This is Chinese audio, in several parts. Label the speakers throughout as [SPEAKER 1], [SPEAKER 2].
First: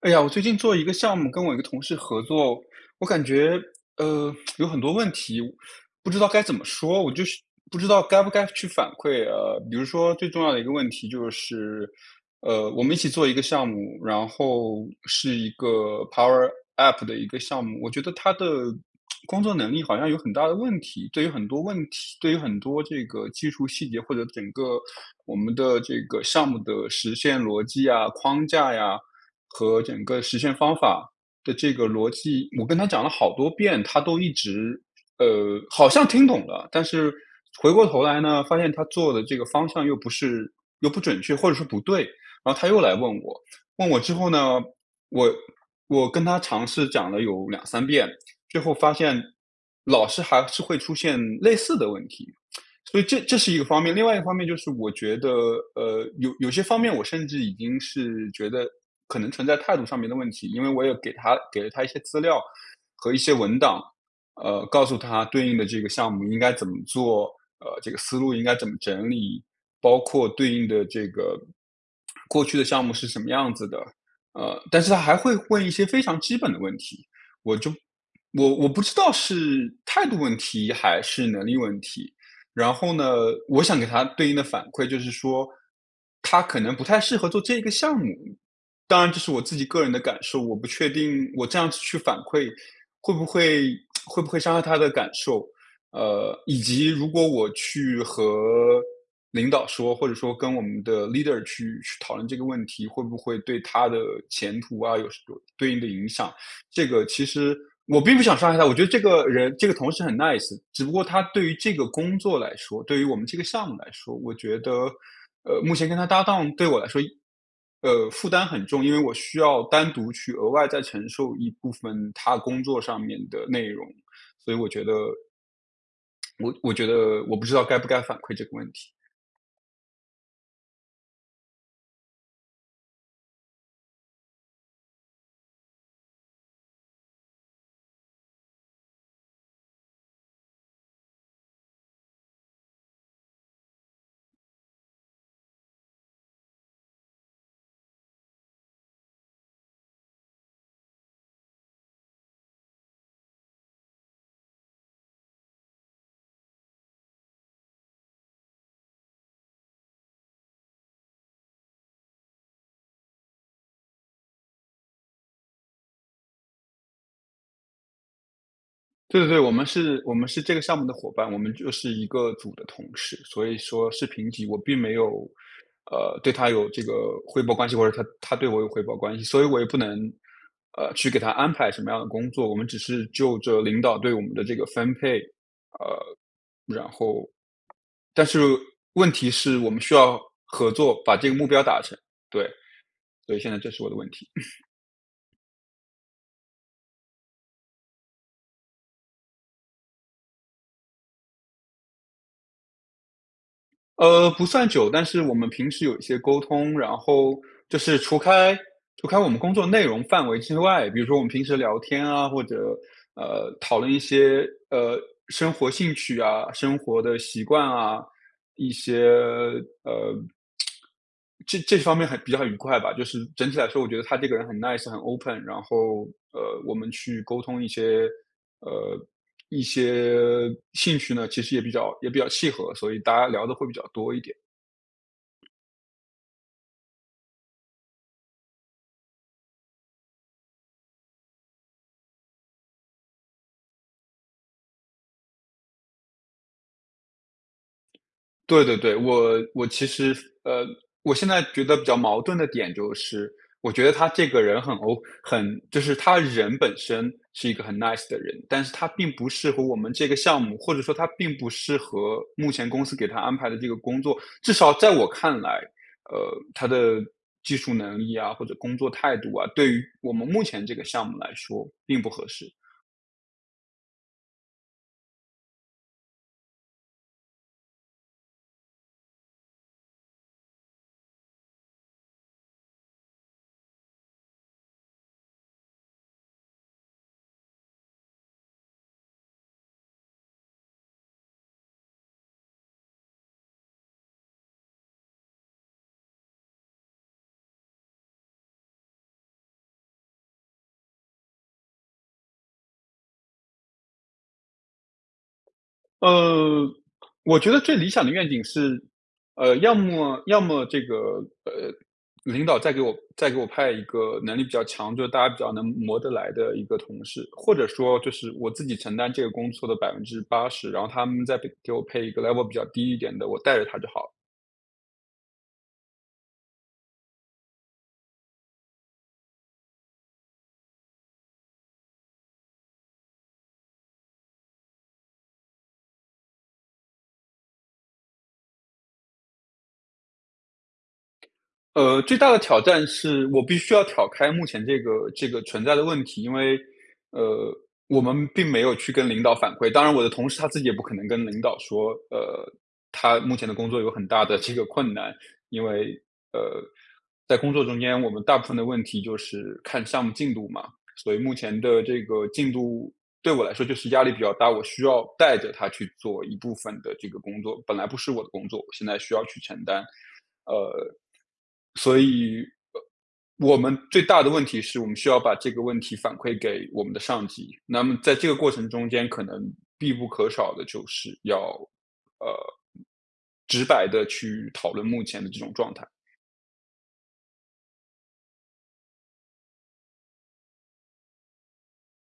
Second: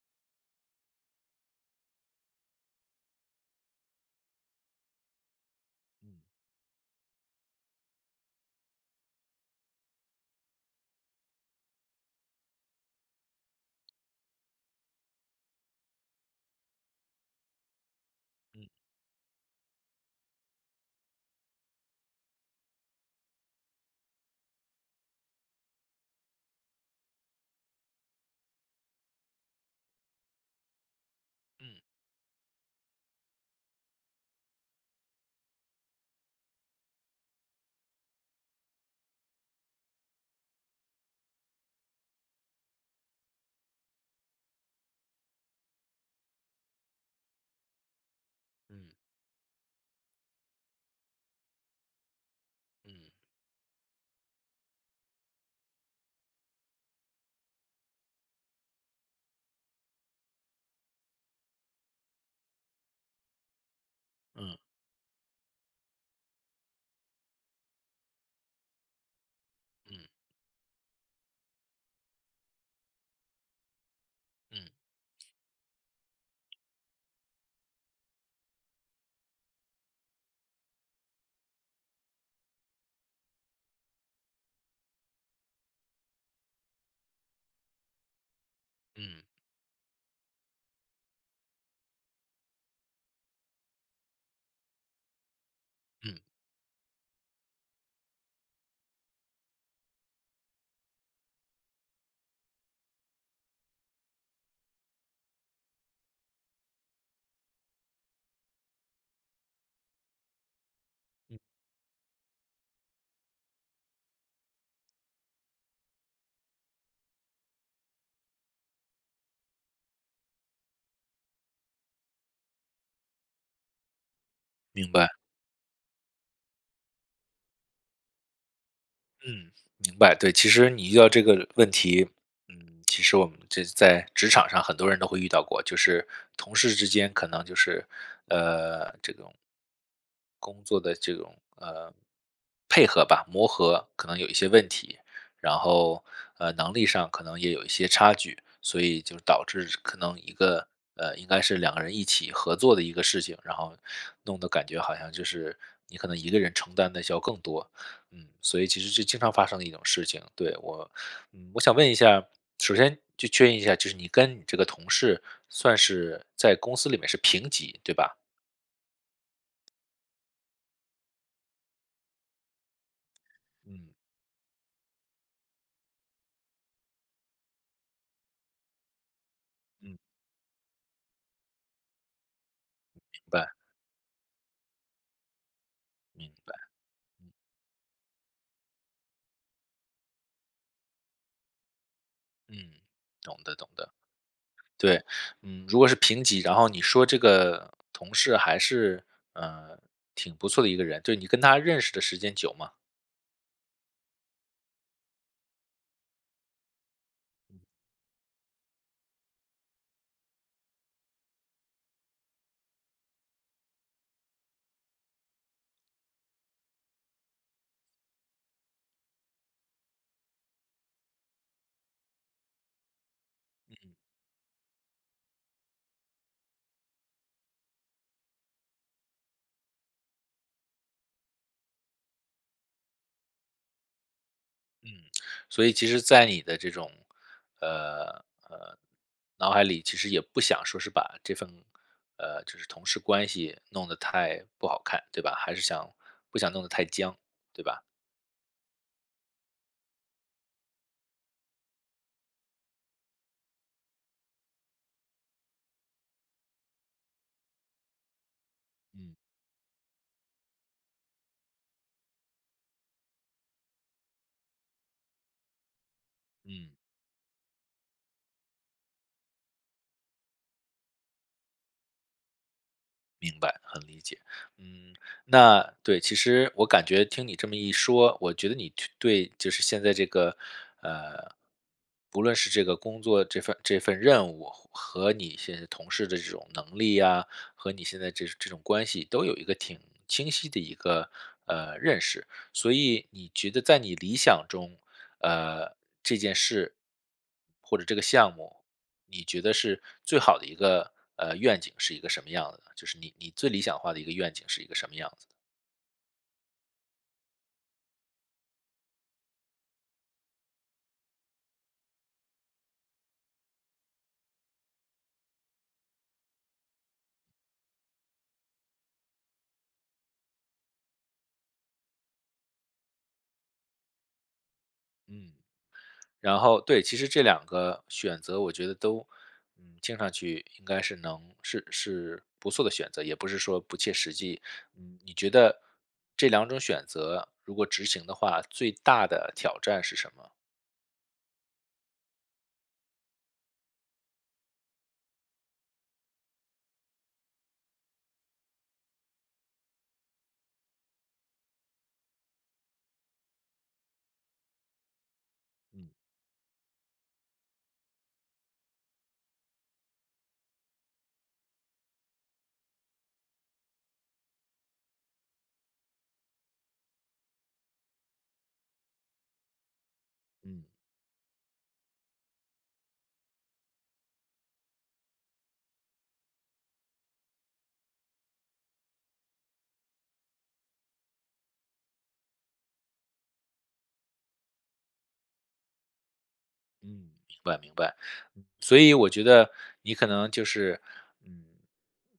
[SPEAKER 1] 哎呀，我最近做一个项目跟我一个同事合作，我感觉，呃，有很多问题，我不知道该怎么说，我就是不知道该不该去反馈。呃，比如说最重要的一个问题就是，呃，我们一起做一个项目，然后是一个 power app 的一个项目。我觉得他的，
[SPEAKER 2] 嗯。
[SPEAKER 1] 工作能力好像有很大的问题，对于很多问题对于很多这个技术细节或者整个我们的这个项目的实现逻辑啊，框架呀，和整个实现方法的这
[SPEAKER 2] 嗯。
[SPEAKER 1] 个逻辑，我跟他讲了好多遍，他都一直，呃，好像听懂了，但是回过头来呢，发现他做的这个方向又不是又不准确，或者说不对，然后他又来问我。问我之后呢，我我跟他尝试讲了有2-3遍，最后
[SPEAKER 2] 嗯。
[SPEAKER 1] 发现老是还是会出现类似的问题。所以
[SPEAKER 2] 嗯。
[SPEAKER 1] 这这是一个方面，另外一个方面就是我觉得，呃，有有些方面我甚至已经是觉得，可能存在态度上面的问题，因为我也给他给了他一些资料，和一些文档，
[SPEAKER 2] 嗯。
[SPEAKER 1] 呃，告诉他对应的这个项目应该怎么做，呃，这个思路应该怎么整理，
[SPEAKER 2] 嗯。
[SPEAKER 1] 包括对应的这个过去的项目是什么样子的。呃，
[SPEAKER 2] 嗯。
[SPEAKER 1] 但是他还会问一些非常基本的问题，我就我我不知道是态度问题还是能力问题。然后呢，我想给他对应的反馈就是说，他可能不太适合做这一个项目。当然这
[SPEAKER 2] 嗯。
[SPEAKER 1] 是我自己个人的感受，我不确定我这样子去反馈会不会 会不会伤害他的感受。
[SPEAKER 2] 嗯。
[SPEAKER 1] 呃，以及如果我去和领导说，或者说跟我们的 leader 去去讨论这个问题，会不会对他的前途啊，有什有对应的影响。这个其实我并不想伤害他，我觉得这个人，这个同事很 nice，只不过他
[SPEAKER 2] 嗯。
[SPEAKER 1] 对于这个工作来说，对于我们这个项目来说，我觉得，呃，目前跟他搭档对我来说一呃，负担很重，因为我需要单独去额外再承受一部分他工作上面的内容。所以我觉
[SPEAKER 2] 明
[SPEAKER 1] 得
[SPEAKER 2] 白。
[SPEAKER 1] 我我觉得我不知道该不该反馈这个问题。
[SPEAKER 2] 嗯，明白。对，其实你遇到这个问题，嗯，其实我们这在职场上很多人都会遇到过。就是同事之间可能就是，呃，这种工作的这种，呃，配合吧，磨合可能有一些问题，然后，呃，能力上可能也有一些差距，所以就导致是可能一个呃，应该是两个人一起合作的一个事情，然后弄得感觉好像就是你可能一个人承担的需要更多。嗯，所以其实是经常发生的一种事情，对。我嗯，我想问一下，首先就确认一下就是你跟你这个同事，算是在公司里面是平级，对吧？
[SPEAKER 1] 对对，我们是我们是这个项目的伙伴，我们就是一个组的同事，所以说
[SPEAKER 2] 嗯。
[SPEAKER 1] 是平级。我并没有，呃，对他有这个汇报关系，或者他他对我有汇报关系，所以我也不能，
[SPEAKER 2] 嗯。
[SPEAKER 1] 呃，去给他安排什么样的工作，我们只是
[SPEAKER 2] 明
[SPEAKER 1] 就
[SPEAKER 2] 白。
[SPEAKER 1] 着领导对我们的这个分配。
[SPEAKER 2] 嗯，明白。
[SPEAKER 1] 呃，然后但是问题是我们需要合作，把这个目标达成。对。
[SPEAKER 2] 嗯，
[SPEAKER 1] 所
[SPEAKER 2] 懂
[SPEAKER 1] 以现
[SPEAKER 2] 的
[SPEAKER 1] 在
[SPEAKER 2] 懂
[SPEAKER 1] 这是我
[SPEAKER 2] 的。
[SPEAKER 1] 的问题。
[SPEAKER 2] 对，嗯，如果是平级，然后你说这个同事还是，呃，挺不错的一个人，就是你跟他认识的时间久吗？
[SPEAKER 1] 呃，不算久，但是我们平时有一些沟通，然后
[SPEAKER 2] 嗯。
[SPEAKER 1] 就是除开除开我们工作内容范围之外，比如说我们平时聊天啊，或者，呃，讨论一些，呃，生活兴趣啊，生活的习惯啊，一些，呃这这方面还比较愉快吧，就是整体来说，我
[SPEAKER 2] 嗯。
[SPEAKER 1] 觉得他这个人很 nice 很 open。然后，呃，我们去沟通一些，呃，一些兴趣呢，其实也比较也比较契合，所以大家聊得会比较多一点。
[SPEAKER 2] 嗯，所以其实在你的这种，呃，呃，脑海里其实也不想说是把这份，呃，就是同事关系弄得太不好看，对吧？还是想不想弄得太僵，对吧？
[SPEAKER 1] 对对对，我我其实呃，我现在觉得比较矛盾的点就是，我觉得他这个人很 O 很就是他人本身是一个很 nice 的人，但是他并
[SPEAKER 2] 嗯。
[SPEAKER 1] 不适合我们这个项目，或者说他并不适合目前公司给他安排的这个工作。至少在我看来，呃，他
[SPEAKER 2] 嗯。
[SPEAKER 1] 的技术能力呀，或者工作态度啊，对于我们目前这个项目来说并不合适。
[SPEAKER 2] 明白，很理解。嗯，那对，其实我感觉听你这么一说，我觉得你去对就是现在这个，呃，不论是这个工作这份这份任务，和你现在同事的这种能力啊，和你现在这这种关系都有一个挺清晰的一个，呃，认识。所以你觉得在你理想中，呃，这件事，或者这个项目，你觉得是最好的一个，呃，愿景是一个什么样子呢？就是你你最理想化的一个愿景是一个什么样子？
[SPEAKER 1] 嗯，我觉得最理想的愿景是，呃，要么要么这个，呃，领导再给我再给我派一个能力比较强就是大家比较能磨得来的一个同事，或者说就是我自己承担这个工作的80%，然后他们再给给我配一个 level 比较低一点的，我带着他就好了。
[SPEAKER 2] 嗯，然后对，其实这两个选择我觉得都，嗯，听上去应该是能是是不错的选择，也不是说不切实际。嗯，你觉得这两种选择，如果执行的话，最大的挑战是什么？
[SPEAKER 1] 呃，最大的挑战是我必须要挑开目前这个这个存在的问题。因为，呃，我们并没有去跟领导反馈，当然我的同事他自己也不可能跟领导说，呃，他目前的工作有很大的这个困难。因
[SPEAKER 2] 嗯。
[SPEAKER 1] 为，呃，在工作中间我们大部分的问题就是看项目进度嘛。所以目前的这个进度对我来说就是压力比较大，我需要带着他去做一部分的这个工作。本来不是我的工作，我现在需要去承担。
[SPEAKER 2] 嗯。
[SPEAKER 1] 呃，所以，我们最大的问题是我们需要把这个问题反馈给我们的上级，那么在这个过程中间可能必不可少地就是要，呃，直白地去讨论目前的这种状态。
[SPEAKER 2] 嗯，明白明白。嗯，所以我觉得，你可能就是，嗯，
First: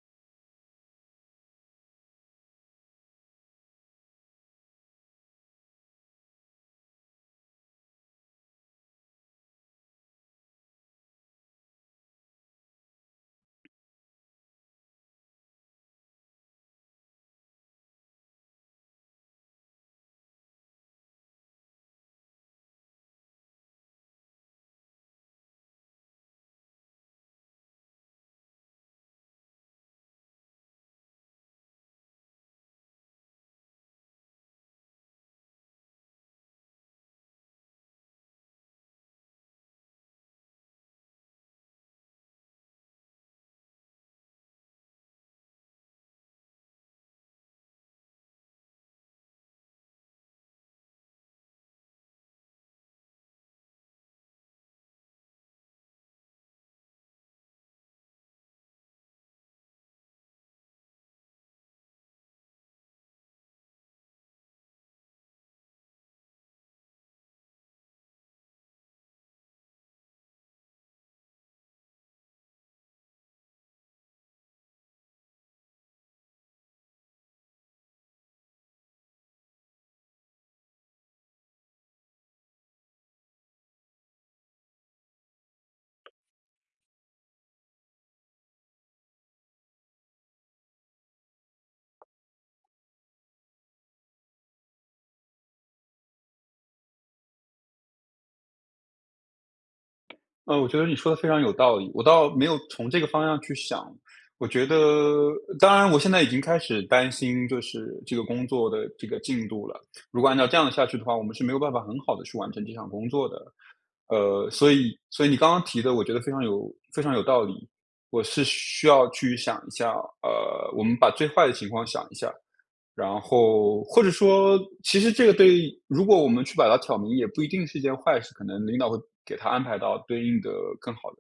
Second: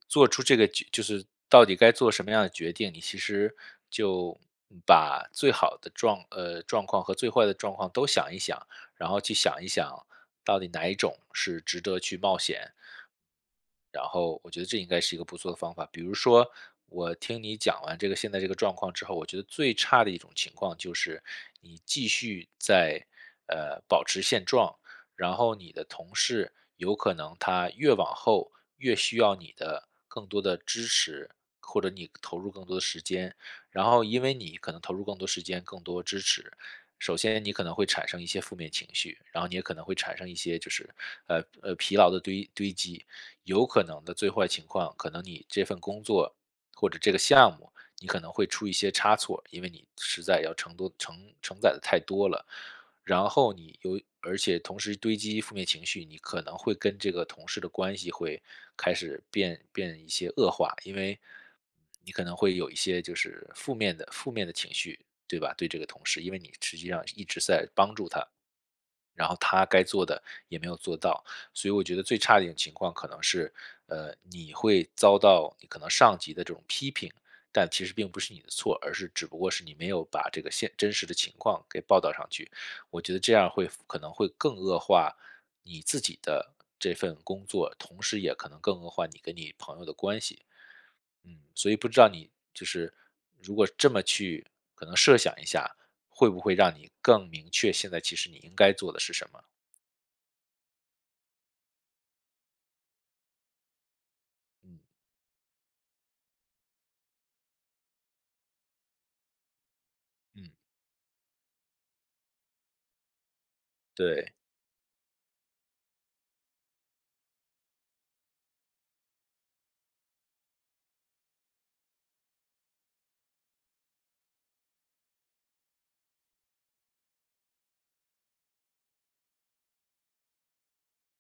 [SPEAKER 2] 做出这个决就是到底该做什么样的决定，你其实就，嗯，把最好的状呃，状况和最坏的状况都想一想，然后去想一想，到底哪一种是值得去冒险。然后我觉得这应该是一个不错的方法。比如说，我听你讲完这个现在这个状况之后，我觉得最差的一种情况就是你继续再，呃，保持现状，然后你的同事，有可能他越往后，越需要你的更多的支持，或者你投入更多的时间。然后因为你可能投入更多时间、更多支持，首先你可能会产生一些负面情绪，然后你也可能会产生一些就是，呃，呃，疲劳的堆堆积。有可能的最坏情况，可能你这份工作或者这个项目，你可能会出一些差错，因为你实在要承多承承载得太多了。然后你又而且同时堆积负面情绪，你可能会跟这个同事的关系会开始变变一些恶化。因为，你可能会有一些就是负面的负面的情绪，对吧？对这个同事，因为你实际上一直在帮助他，然后他该做的也没有做到。所以我觉得最差的一种情况可能是，呃，你会遭到你可能上级的这种批评，但其实并不是你的错，而是只不过是你没有把这个现真实的情况给报道上去。我觉得这样会反可能会更恶化你自己的这份工作，同时也可能更恶化你跟你朋友的关系。嗯，所以不知道你就是如果这么去可能设想一下，会不会让你更明确，现在其实你应该做的是什么？
[SPEAKER 1] 呃，我觉得你说得非常有道理，我倒没有从这个方向去想。我觉得
[SPEAKER 2] 嗯。
[SPEAKER 1] 呃，当然我现在已经开始担心就是这个工作的这个进度了。如果按照
[SPEAKER 2] 嗯。
[SPEAKER 1] 这样下去的话，我们是没有办法很好地去完成这项工作的。
[SPEAKER 2] 对。
[SPEAKER 1] 呃，所以所以你刚刚提的我觉得非常有非常有道理。我是需要去想一下，呃，我们把最坏的情况想一下儿。然后或者说其实这个对于如果我们去把它挑明，也不一定是一件坏事，可能领导会给他安排到对应的更好的、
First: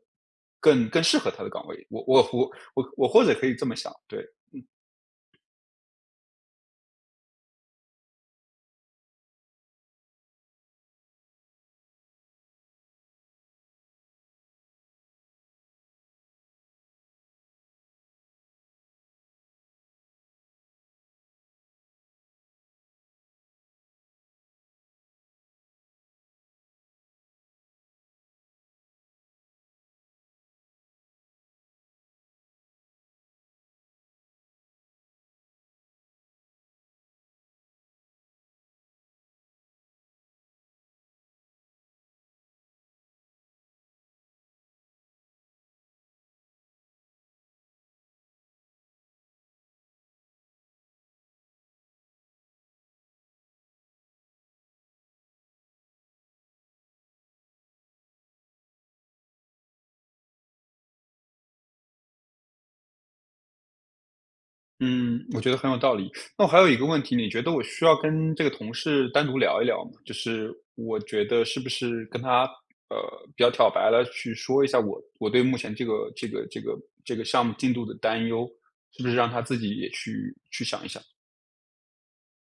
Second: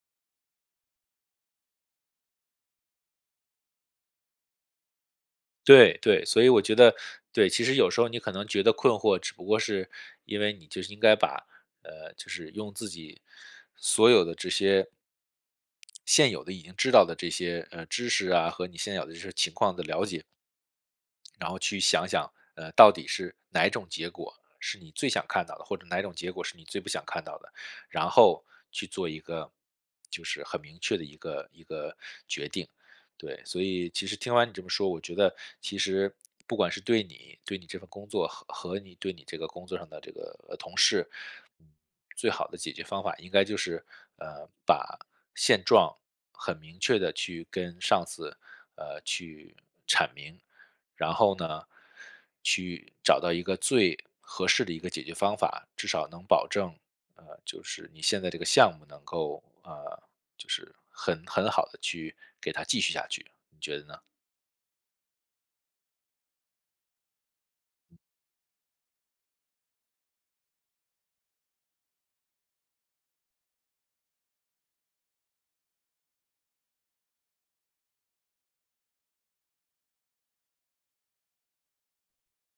[SPEAKER 1] 更更适合他的岗位。我我我我或者可以这么想，对，嗯。
[SPEAKER 2] 对对。所以我觉得对，其实有时候你可能觉得困惑只不过是，因为你就是应该把，呃，就是用自己所有的这些现有的已经知道的这些，呃，知识啊，和你现有的就是情况的了解然后去想想，呃，到底是哪种结果是你最想看到的，或者哪种结果是你最不想看到的，然后去做一个就是很明确的一个一个决定，对。所以其实听完你这么说，我觉得其实不管是对你，对你这份工作，和和你对你这个工作上的这个，呃，同事，嗯，最好的解决方法应该就是，呃，把现状很明确地去跟上司，呃，去阐明。然后呢，去找到一个最合适的一个解决方法，至少能保证，呃，就是你现在这个项目能够，呃，就是很很好地去给它继续下去。你觉得呢？
[SPEAKER 1] 嗯，我觉得很有道理。那我还有一个问题。你觉得我需要跟这个同事单独聊一聊吗？就是我觉得是不是跟他，呃，比较挑白地去说一下我我对目前这个这个这个这个项目进度的担忧，是不是让他自己也去去想一想？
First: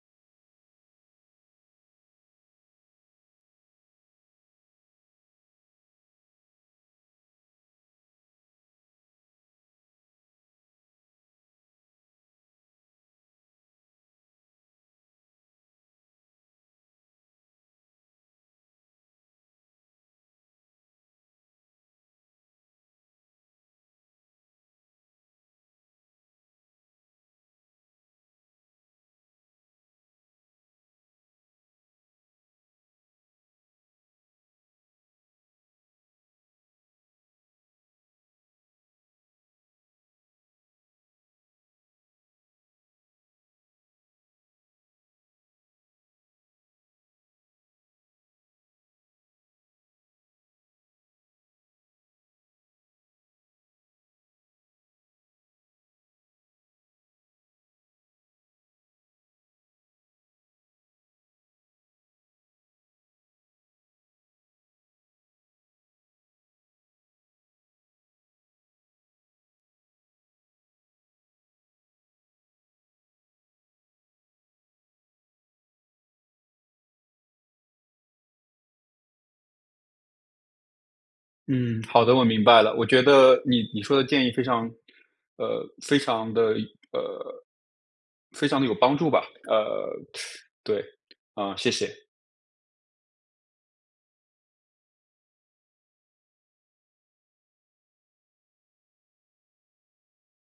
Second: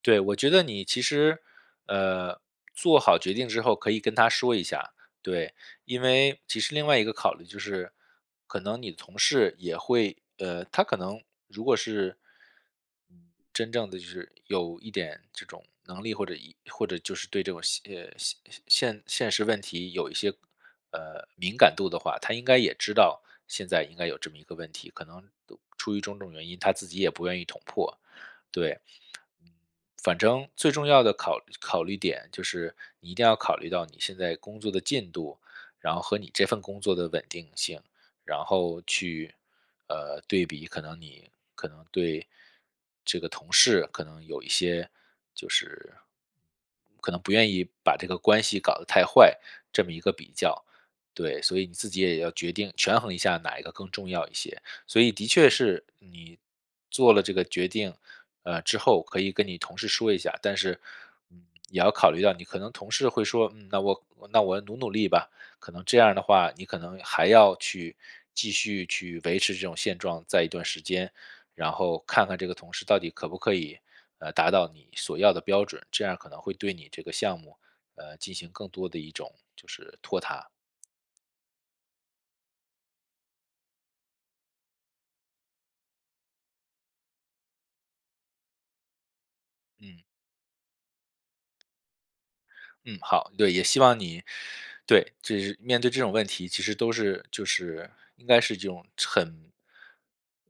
[SPEAKER 2] 对，我觉得你其实，呃，做好决定之后可以跟他说一下，对，因为其实另外一个考虑就是，可能你的同事也会呃，他可能如果是，嗯，真正的就是有一点这种能力，或者或者就是对这种现现现现实问题有一些，呃，敏感度的话，他应该也知道，现在应该有这么一个问题，可能出于种种原因，他自己也不愿意捅破，对。嗯，反正最重要的考考虑点就是，你一定要考虑到你现在工作的进度，然后和你这份工作的稳定性。然后去，呃，对比可能你可能对这个同事可能有一些就是可能不愿意把这个关系搞得太坏，这么一个比较，对。所以你自己也要决定权衡一下哪一个更重要一些。所以的确是你做了这个决定，呃，之后可以跟你同事说一下。但是，嗯，也要考虑到你可能同事会说，嗯，那我那我努努力吧，可能这样的话，你可能还要去继续去维持这种现状，在一段时间，然后看看这个同事到底可不可以，呃，达到你所要的标准。这样儿可能会对你这个项目，呃，进行更多的一种就是拖沓。
[SPEAKER 1] 嗯，好的，我明白了。我觉得你你说的建议非常呃，非常的呃，非常的有帮助吧。呃，
[SPEAKER 2] 嗯。
[SPEAKER 1] 对，啊，谢谢。
[SPEAKER 2] 嗯，好。对，也希望你对，就是面对这种问题，其实都是就是，应该是这种很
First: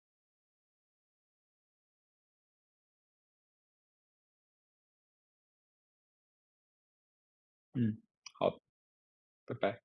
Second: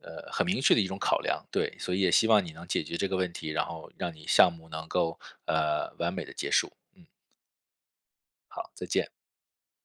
[SPEAKER 2] 呃，很明确的一种考量，对，所以也希望你能解决这个问题，然后让你项目能够，呃，完美地结束，嗯。
[SPEAKER 1] 嗯，好，
[SPEAKER 2] 好，再见。
[SPEAKER 1] 拜拜。